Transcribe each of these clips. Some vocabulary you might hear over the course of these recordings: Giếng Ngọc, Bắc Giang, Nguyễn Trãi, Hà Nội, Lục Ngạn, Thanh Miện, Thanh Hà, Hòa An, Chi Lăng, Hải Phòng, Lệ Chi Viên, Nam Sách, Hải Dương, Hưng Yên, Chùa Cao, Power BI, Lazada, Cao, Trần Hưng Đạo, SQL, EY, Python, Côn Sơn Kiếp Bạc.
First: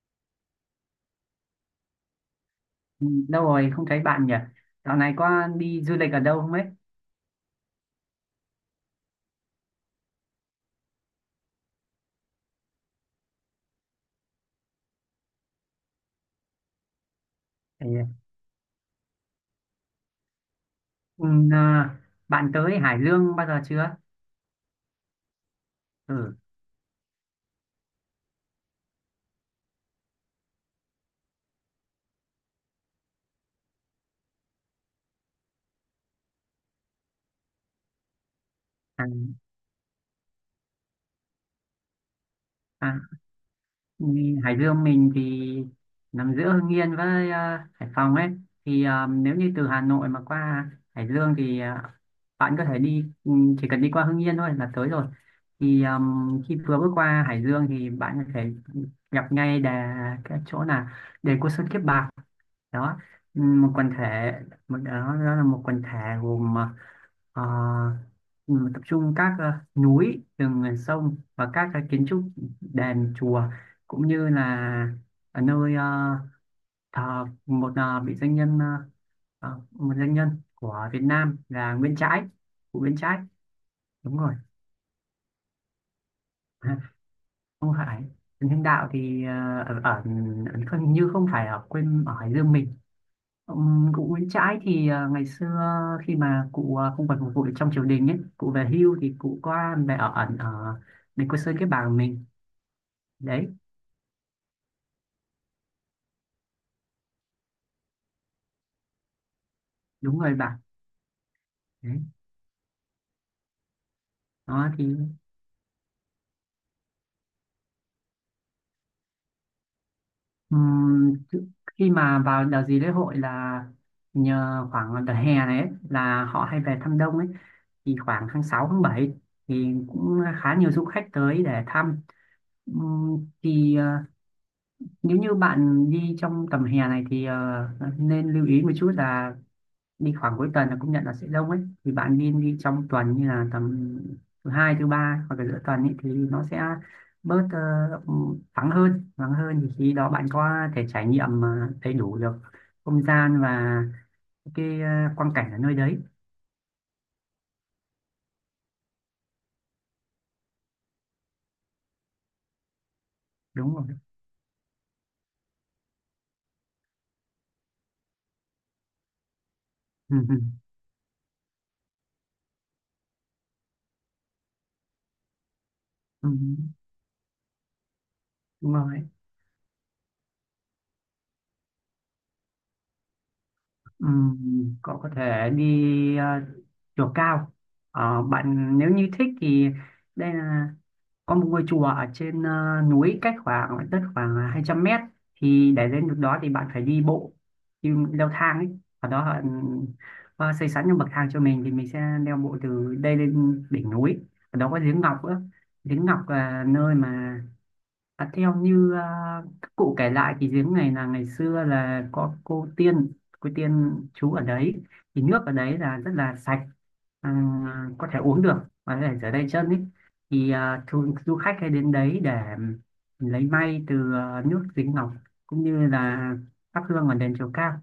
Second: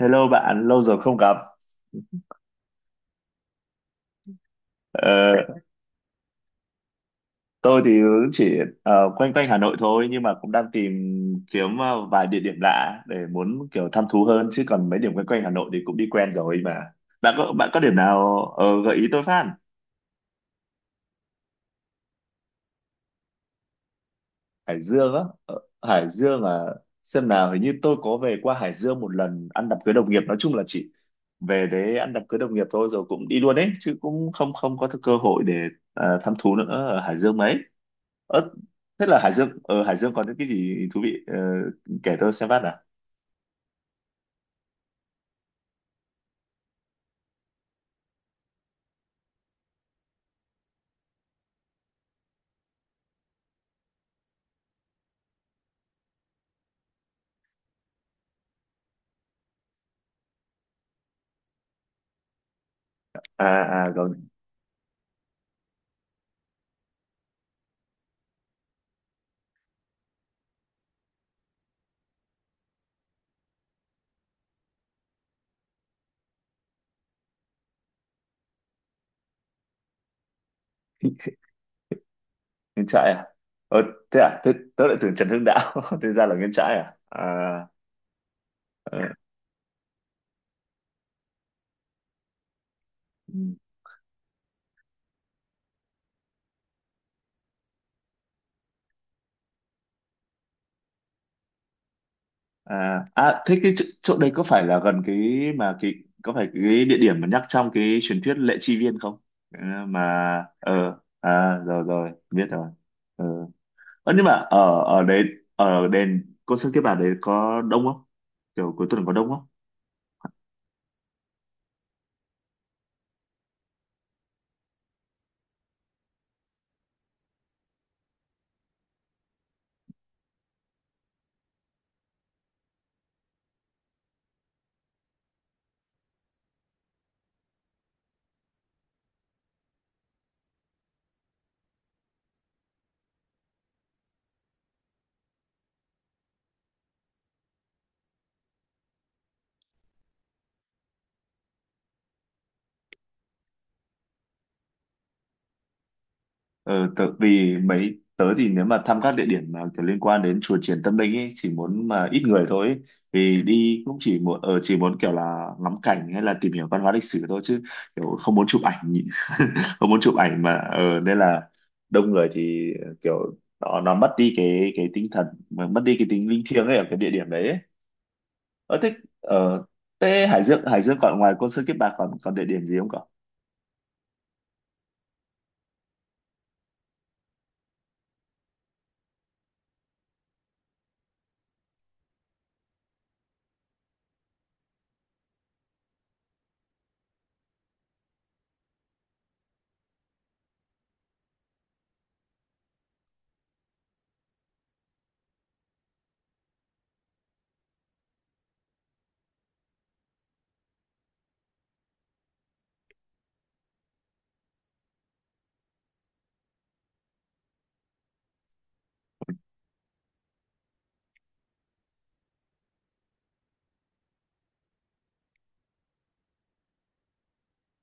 Hello bạn, lâu rồi không gặp. Ừ, đâu rồi không thấy bạn nhỉ? Dạo này Ờ, có đi du lịch ở đâu không ấy? tôi thì cũng chỉ quanh quanh Hà Nội thôi nhưng mà cũng đang tìm kiếm vài địa điểm lạ để muốn kiểu thăm thú hơn chứ còn mấy điểm quanh quanh Hà Nội thì cũng đi quen rồi mà. Bạn có điểm Thì, nào gợi ý tôi phát? ừ, à, bạn tới Hải Dương bao giờ chưa? Hải Dương á? Ờ, Hải Ừ, Dương à, xem nào, hình như tôi có về qua Hải Dương một lần ăn đám cưới đồng nghiệp. Nói chung là chỉ về đấy ăn đám cưới đồng nghiệp thôi rồi cũng đi luôn đấy chứ cũng không không có cơ hội để thăm thú nữa ở Hải Dương mấy ớt. à, Thế là Hải Dương ở Hải Dương có những cái gì thú vị? Ờ, kể tôi xem phát à. à, đi Hải Dương mình thì nằm giữa Hưng Yên với Hải Phòng ấy. Nếu như từ Hà Nội mà qua Hải Dương thì bạn có thể đi, chỉ cần đi qua Hưng Yên thôi là tới rồi. Thì à, khi vừa bước qua Hải Dương thì bạn có thể gặp ngay cái chỗ là đền Côn Sơn Kiếp Bạc đó, một À, quần à còn thể, đó là một quần thể gồm, ờ, tập trung các, núi rừng, sông và các cái kiến trúc đền chùa, cũng như là ở nơi thờ một vị danh nhân, một danh nhân của Việt Nam là Nguyễn Trãi, cụ Nguyễn Nguyễn Trãi Trãi. à. Ờ, Đúng thế rồi. à, thế tớ lại tưởng Trần Hưng Đạo thế ra là Nguyễn Trãi Ha, à à. không phải. Trần Hưng Đạo Ờ, thì ờ, ở, ở, ở không- như không phải ở quê ở Hải Dương mình. ừ. Cụ Nguyễn Trãi thì, ngày xưa khi mà cụ, không còn phục vụ được trong triều đình ấy, cụ về hưu thì cụ qua về ở ẩn ở đền Cô Sơn cái bàng mình À, à đấy. thế cái chỗ đấy có phải là gần cái mà cái, có phải cái địa điểm mà nhắc trong cái truyền thuyết Lệ Chi Viên không? Ờ, mà Đúng rồi bạn, ờ, à rồi đấy rồi biết rồi. Ờ. Ờ, nhưng mà đó ở thì, ở đấy, ở đền cô sơn kiếp bạc đấy có đông không, kiểu cuối tuần có đông không? ừm, chứ- khi mà vào đợt gì lễ hội là nhờ khoảng đợt hè này ấy, là họ hay về thăm đông ấy, thì khoảng tháng 6 tháng 7 thì cũng khá nhiều du khách tới để thăm. Ừm, thì à, nếu như bạn đi trong tầm hè này thì nên lưu ý một chút là đi khoảng cuối tuần là cũng nhận là sẽ đông ấy, thì bạn nên đi trong tuần, như là tầm thứ hai thứ ba hoặc là giữa tuần ấy, thì nó sẽ bớt, vắng hơn, thì khi đó bạn có thể trải nghiệm, đầy đủ được không gian và cái, quang cảnh ở nơi đấy. Ờ, tớ, vì mấy tớ thì nếu mà thăm các địa điểm mà kiểu liên quan đến chùa Triển Tâm Linh ấy chỉ muốn mà ít người thôi ấy. Vì Đúng đi rồi. cũng chỉ muốn ở chỉ muốn kiểu là ngắm cảnh hay là tìm hiểu văn hóa lịch sử thôi chứ kiểu không muốn chụp ảnh không muốn chụp Ừ, ừ, ảnh mà nên là đông người thì kiểu nó mất đi cái tinh thần mà mất đi cái ừ, tính linh thiêng ấy ở cái địa điểm đấy ấy. đúng Ờ, thích rồi. ở Tê Hải Dương. Hải Dương còn ngoài Côn Sơn Kiếp Bạc còn còn địa điểm gì không cậu? Cậu có thể đi, chùa Cao. Ờ, bạn nếu như thích thì đây là có một ngôi chùa ở trên, núi cách khoảng đất khoảng 200 m. Thì để lên được đó thì bạn phải đi bộ, đi leo thang ấy. Ở đó họ xây sẵn những bậc thang cho mình, thì mình sẽ leo bộ từ đây lên đỉnh núi. Ở đó có giếng Ngọc nữa. Giếng Ngọc là nơi mà, à, theo như, các cụ kể lại thì giếng này là ngày xưa là có cô tiên trú ở đấy, thì nước ở đấy là rất là sạch, à, có thể uống được và có thể rửa tay chân ấy. Thì du khách hay đến đấy để lấy may từ, nước giếng Ngọc, cũng như là thắp hương ở đền chùa Cao.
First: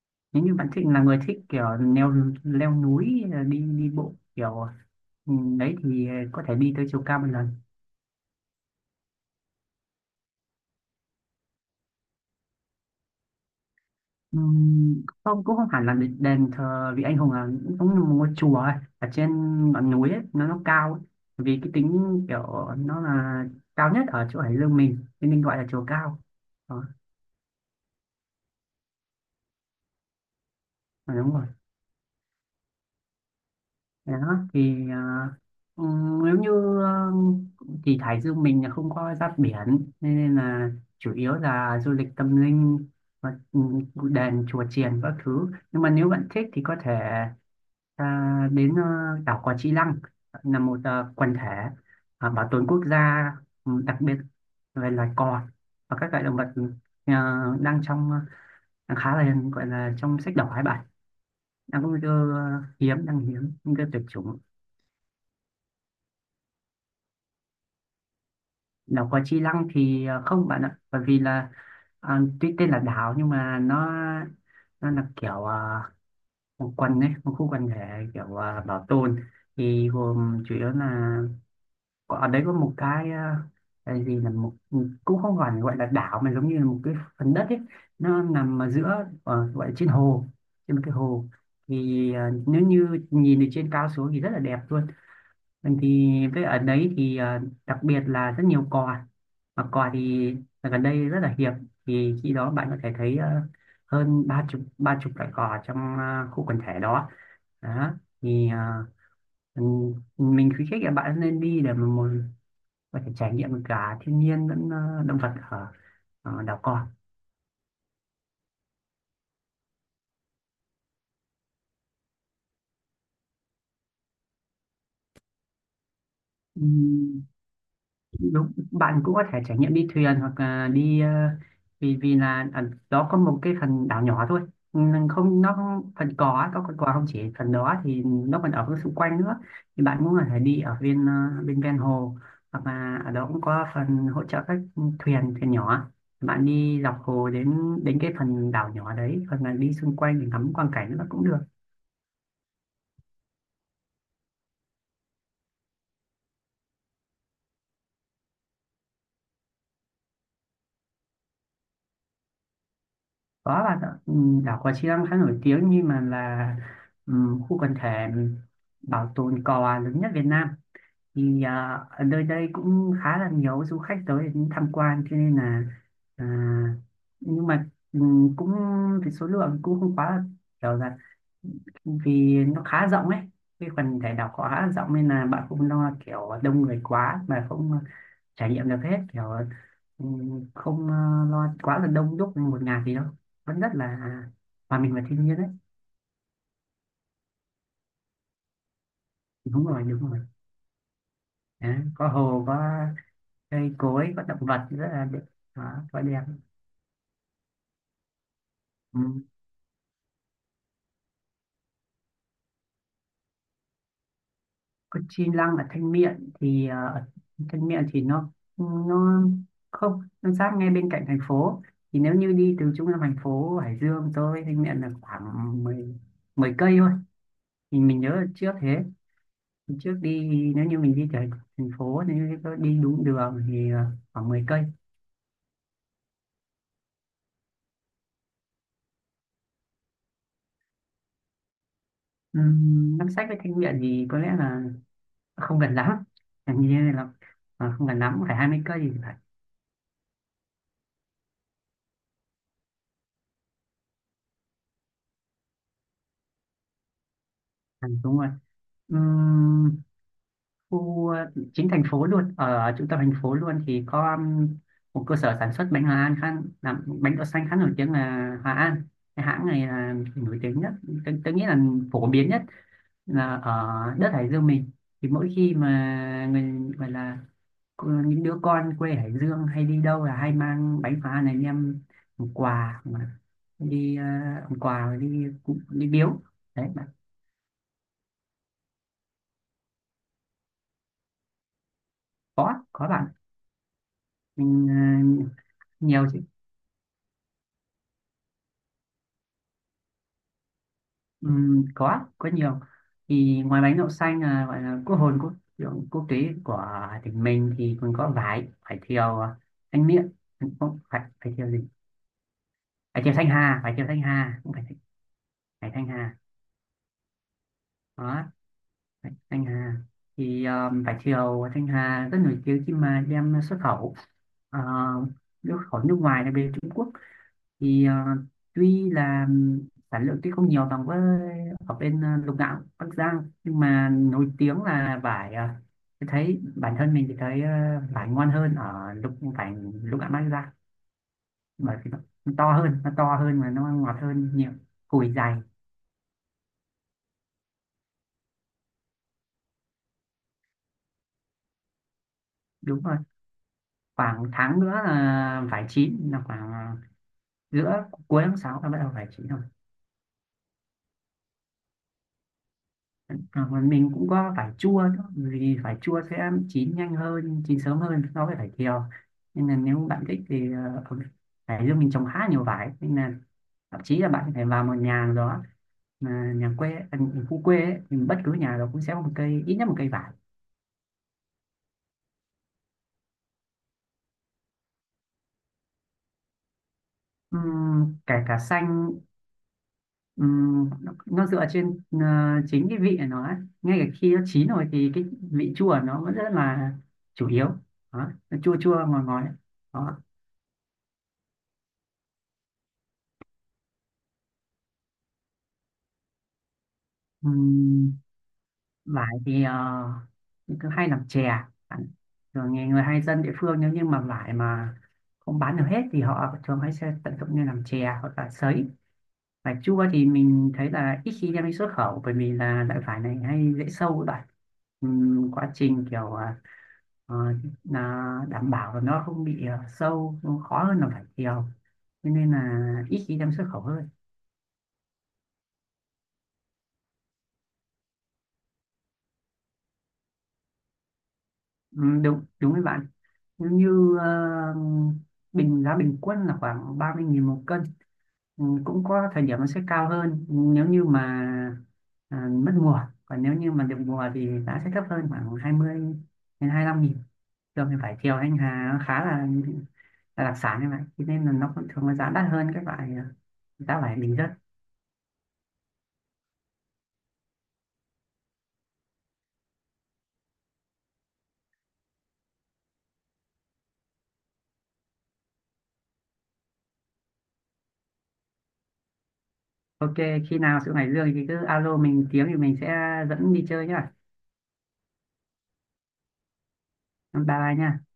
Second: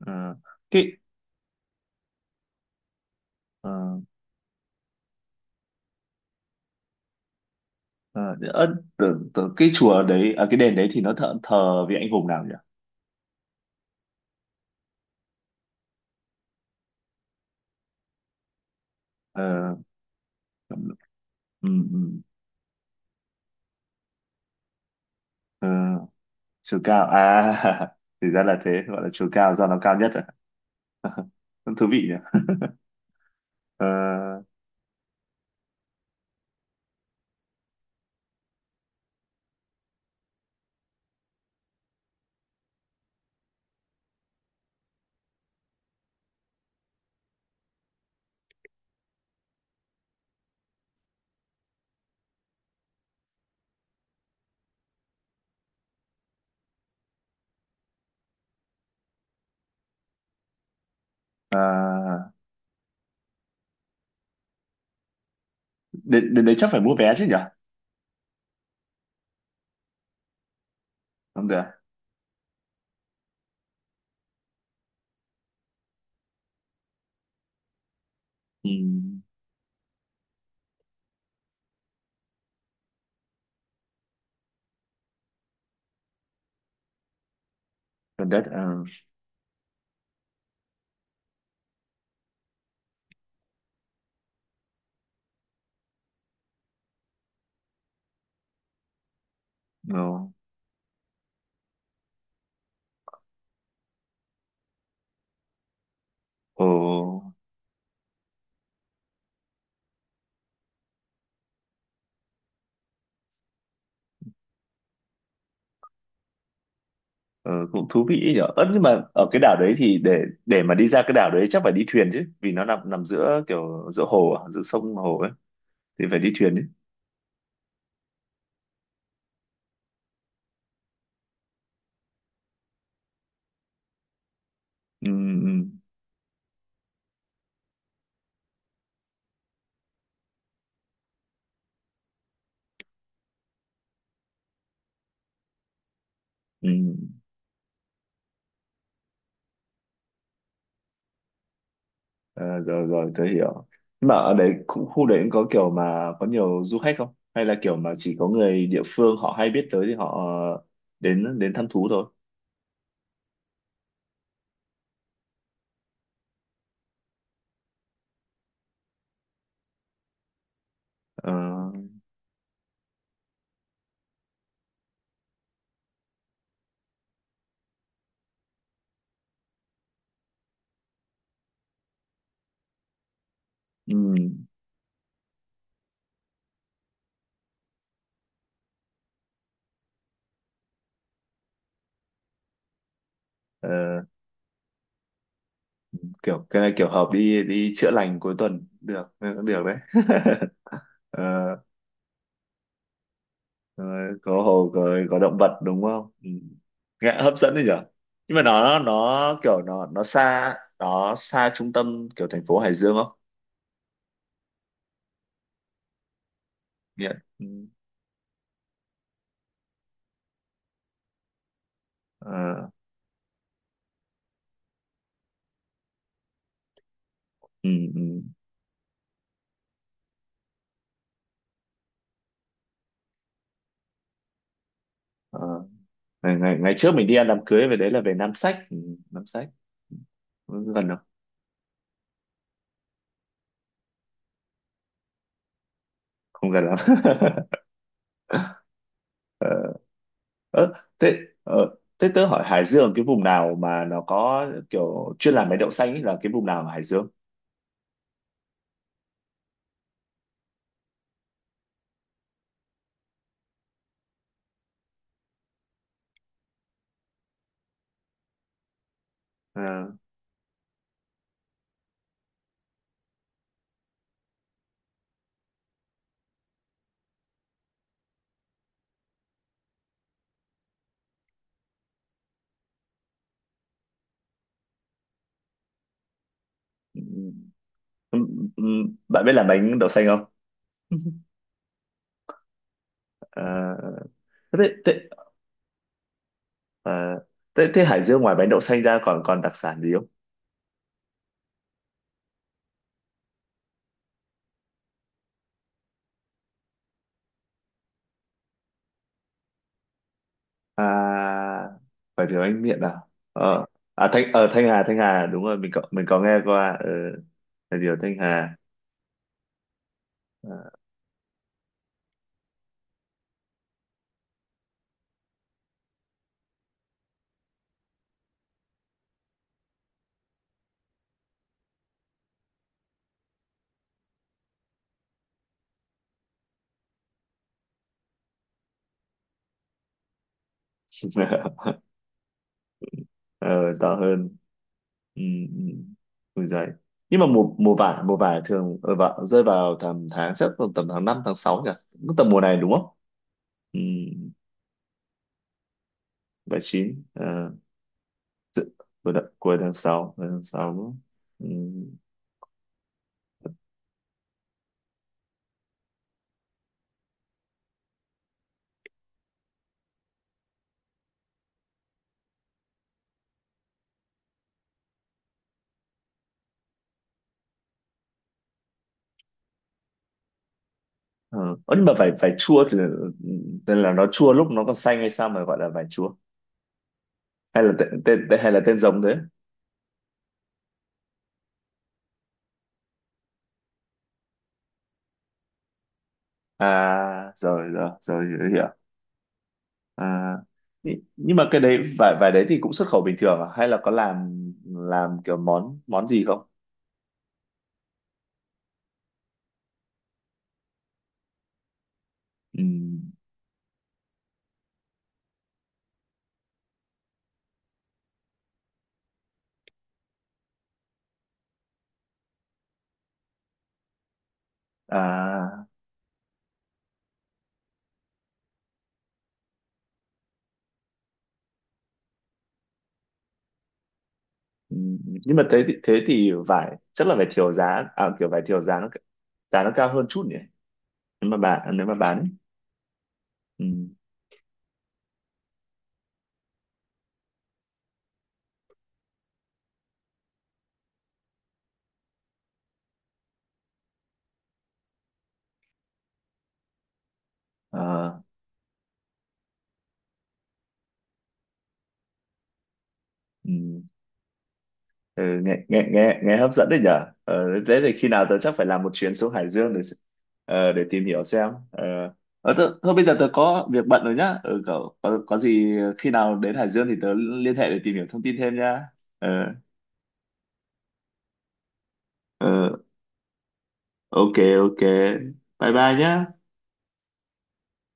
Ờ, Nếu như bạn Thịnh cái là người thích kiểu leo leo núi, đi ờ, đi bộ kiểu, đấy thì có thể đi tới chùa Cao một lần. ờ, ớ, tưởng cái chùa đấy à, cái đền đấy thì nó thờ vị anh hùng nào nhỉ? Không cũng không hẳn là đền thờ vị anh hùng, là cũng giống như một ngôi chùa ấy, ở trên Ờ, ngọn núi ấy, nó cao ấy. Vì ừ, cái ừ, tính kiểu nó là cao nhất ở chỗ Hải Dương mình nên mình gọi là ờ, chùa Cao chùa đó. Cao à? Thì ra là thế, gọi là chùa Cao do nó cao nhất à? À, đúng rồi. Cũng thú vị nhỉ. Ờ, Thế đó thì, nếu như, ờ, thì Hải Dương mình là không có giáp biển, nên là chủ yếu là du lịch tâm linh và đền chùa chiền các thứ, nhưng mà nếu bạn thích thì có thể ta đến, đảo Cò Chi Lăng, là một, quần thể, bảo tồn quốc gia, ừ, đặc biệt về loài cò và các loại động vật, ờ, đang trong ờ, đang khá là gọi là trong sách đỏ hai bạn, đang có nguy cơ, à, hiếm, nguy cơ tuyệt chủng. Đến đấy chắc phải mua vé chứ nhỉ? Đảo Cò Chi Lăng thì, không bạn ạ, bởi vì Không là, được à? Tuy tên là đảo nhưng mà nó là kiểu, một quần ấy, một khu quần thể kiểu, Ừ, bảo tồn, thì gồm chủ yếu là, Có- ở đấy có một cái, cái gì là một, cũng không gọi gọi là đảo mà giống như là một cái phần đất ấy, nó gần đất. nằm ở Ờ, giữa, gọi là trên hồ, trên một cái hồ, thì, nếu như nhìn từ trên cao xuống thì rất là đẹp luôn. Mình thì với ở đấy thì, đặc biệt là rất nhiều cò, mà cò no. thì gần đây rất là hiếm, thì khi đó bạn có thể thấy, hơn ba chục loại cò trong, khu quần Ồ. thể đó. Đó thì, mình khuyến khích các bạn nên đi, để mà một có thể trải nghiệm được cả thiên nhiên lẫn, động vật ở, đảo cò. Ờ, cũng thú vị nhở. Ơ nhưng mà ở cái đảo đấy thì để mà đi ra cái đảo đấy chắc phải đi thuyền chứ, vì nó nằm nằm giữa kiểu giữa hồ, à, giữa sông hồ ấy thì phải đi thuyền chứ. Ừm, đúng bạn cũng có thể trải nghiệm đi thuyền hoặc là đi, vì vì là ở đó có một cái phần đảo nhỏ thôi. Ừ, Không nó ừ, không- phần cò á, có con cò không chỉ phần đó thì nó còn ở xung quanh nữa, thì bạn cũng có thể đi ở bên, bên ven hồ, hoặc là ở đó cũng có phần hỗ trợ các thuyền thuyền nhỏ, bạn ừ. đi dọc hồ đến đến cái phần đảo nhỏ đấy, hoặc là đi xung quanh để ngắm quang cảnh nó cũng được. Ờ, rồi rồi tớ hiểu. Nhưng mà ở đấy khu đấy cũng có kiểu mà có nhiều du khách không? Hay là kiểu mà chỉ có người địa phương họ hay biết tới thì họ đến đến thăm thú thôi. Có bạn ạ. Ừ, đảo Cò Chiang khá nổi tiếng, nhưng mà là, ừ, khu quần thể bảo tồn cò lớn nhất Việt Nam, Ờ, thì, ở nơi đây cũng khá là nhiều du khách tới để tham quan, cho nên là, à, nhưng mà, cũng cái số lượng cũng không quá là kiểu là vì nó khá rộng ấy, cái ừ, phần thể đảo khá là rộng, nên là bạn không lo kiểu đông người quá mà không trải nghiệm được hết kiểu, ừ, không, lo quá là đông đúc một ngày gì đâu, vẫn rất là ờ, hòa mình và thiên nhiên đấy. kiểu cái này kiểu hợp đi đi chữa lành cuối tuần được, cũng được Đúng đấy. rồi, đúng rồi. Ờ, Đấy, có hồ, có cây cối, rồi, có động có vật hồ rất là rồi có đẹp. động vật Đó, đúng quá không? đẹp. Ừ, nghe hấp dẫn đấy nhở. Nhưng mà nó Ừ, kiểu nó nó xa, nó xa trung tâm kiểu thành phố Hải Dương không? còn Chi Lăng ở Thanh Miện thì, ở Nghiện. Ừ. Thanh Miện thì nó không, nó sát ngay bên cạnh thành phố, thì nếu như đi Ờ, từ trung tâm thành phố Hải Dương tới Thanh Miện là khoảng 10 10 cây thôi. ừ, Thì mình nhớ ừ. là trước thế, thì trước đi, nếu như mình đi từ thành phố nếu như có đi đúng đường thì, khoảng 10 cây. Ờ. Ngày, ngày Ngày trước mình đi ăn đám cưới về đấy là về Nam Sách. Ừ. Nam Sách. Ừ, gần không? Nam Sách với Thanh Miện thì có lẽ là không gần lắm, Không hình gần lắm. như là, không gần lắm, phải 20 cây thì phải. Ờ. Ờ, thế ờ, thế tớ hỏi Hải Dương cái vùng nào mà nó có kiểu chuyên làm mấy đậu xanh ấy là cái vùng nào ở Hải Dương? Ừ, đúng rồi. Ừm, khu, chính thành phố luôn, ở trung tâm thành phố luôn thì có một cơ sở sản xuất bánh Hòa An khá, làm bánh đậu xanh khá nổi tiếng là Hòa An, cái hãng này À. là nổi tiếng nhất. Tôi nghĩ là phổ biến nhất là ở đất Hải Dương mình, thì mỗi khi mà người gọi là những đứa con quê Hải Dương hay đi đâu là hay mang bánh Hòa An này đem làm quà, mà đi, làm quà đi đi biếu đấy bạn. Bạn biết làm bánh đậu xanh không? Có bạn, À, mình, thế, thế, nhiều. à, thế, thế Hải Dương ngoài bánh đậu xanh ra còn còn đặc sản gì không? Có nhiều, thì ngoài bánh đậu xanh là gọi là quốc hồn quốc, kiểu quốc tế của tỉnh mình thì còn có vải vải thiều, Thanh Miện, không phải, vải thiều À, gì, phải thử bánh miệng vải nào? thiều Thanh Hà, Ờ, à, ở không phải, Thanh Hà, Thanh Hà, đúng rồi, mình vải có Thanh mình Hà, có nghe qua, ờ, là điều Thanh đó, Hà. vải Thanh Hà thì vải thiều Thanh Hà rất nổi tiếng khi mà đem xuất khẩu, uh, xuất khẩu nước ngoài là bên Trung Quốc, thì, tuy là sản lượng tuy không nhiều bằng với ở bên, Lục Ngạn Bắc Giang, nhưng mà nổi tiếng là vải, tôi thấy bản thân mình thì thấy, vải ngon hơn ở vải Lục Ngạn Bắc Giang, bởi vì nó to hơn, mà nó Ờ, to ngọt hơn hơn, nhiều, cùi ừ, dày. ừ, ui giời. Nhưng mà mùa mùa vải thường vào, rơi vào tầm tháng, chắc tầm tầm tháng 5 tháng 6 nhỉ? Cũng tầm mùa này đúng Đúng không? rồi. Ừ, Khoảng tháng nữa là vải chín, là khoảng, bảy chín ờ. giữa cuối tháng 6 là bắt đầu vải chín. Cuối tháng sáu, cuối tháng sáu. Ừ. À, mà mình cũng có vải chua nữa, vì vải chua sẽ chín nhanh hơn, chín sớm hơn so với vải thiều. Nên là nếu bạn thích thì, ở Hải Dương mình trồng khá nhiều vải, nên là thậm chí là bạn có thể vào một nhà nào đó, mà nhà quê, à, khu quê ấy, thì bất cứ nhà đó cũng sẽ có một cây, ít nhất một cây vải. Ờ. Ơ, nhưng mà vải vải chua thì tên là nó chua lúc nó còn xanh hay sao mà gọi là vải chua, hay là tên, Kể tên cả tên- hay là tên xanh, giống thế? Nó dựa trên, chính cái vị của nó ấy. Ngay cả khi nó chín rồi thì cái vị chua của nó vẫn rất là chủ À yếu. rồi rồi Đó, nó rồi chua hiểu. chua ngọt ngọt ấy. Đó. À, nhị- nhưng mà cái đấy vải vải đấy thì cũng xuất khẩu bình thường à? Hay là có làm kiểu món món gì không? Ừm, vải thì, mình cứ hay làm chè rồi, thường Ừ. người hay dân địa phương nếu như mà vải mà không bán được hết thì họ thường hay sẽ tận dụng như làm chè hoặc là sấy. Vải chua thì mình thấy là ít khi đem đi xuất khẩu, bởi vì là loại vải này hay dễ sâu lại. Quá À, trình kiểu, ờ, là đảm bảo là nó không bị, sâu nó khó hơn là vải thiều, cho nên là ít khi đem xuất khẩu hơn. ừ. Nhưng mà thế thì vải chắc là vải thiều giá à, kiểu vải thiều giá nó cao hơn chút nhỉ, Ừ, nếu mà đúng, bán. đúng với bạn, nếu Ừ. như, bình giá bình quân là khoảng 30.000 một cân. Ừ, cũng có thời điểm nó sẽ cao hơn nếu như mà, mất mùa, còn nếu như mà được mùa thì giá sẽ thấp hơn, khoảng 20 đến 25 nghìn. Thường thì vải thiều Ờ. anh Hà nó khá là đặc sản như vậy, thế nên là nó cũng thường là giá đắt hơn các loại, giá Ừ. vải bình dân. Ừ, nghe, nghe hấp dẫn đấy nhở. Ờ, thế thì khi nào tớ chắc phải làm một chuyến xuống Hải Dương để s- ờ, để tìm hiểu xem ờ, ờ, tớ, thôi bây giờ tớ có việc bận rồi nhá. Ừ, có gì khi nào đến Hải Dương thì tớ liên hệ để tìm hiểu thông tin thêm nhá. Ờ, OK, khi nào xuống Hải Dương thì cứ alo mình tiếng thì mình ờ, sẽ dẫn đi chơi nhá. ok, ok, bye bye nhá. Bye bye nha.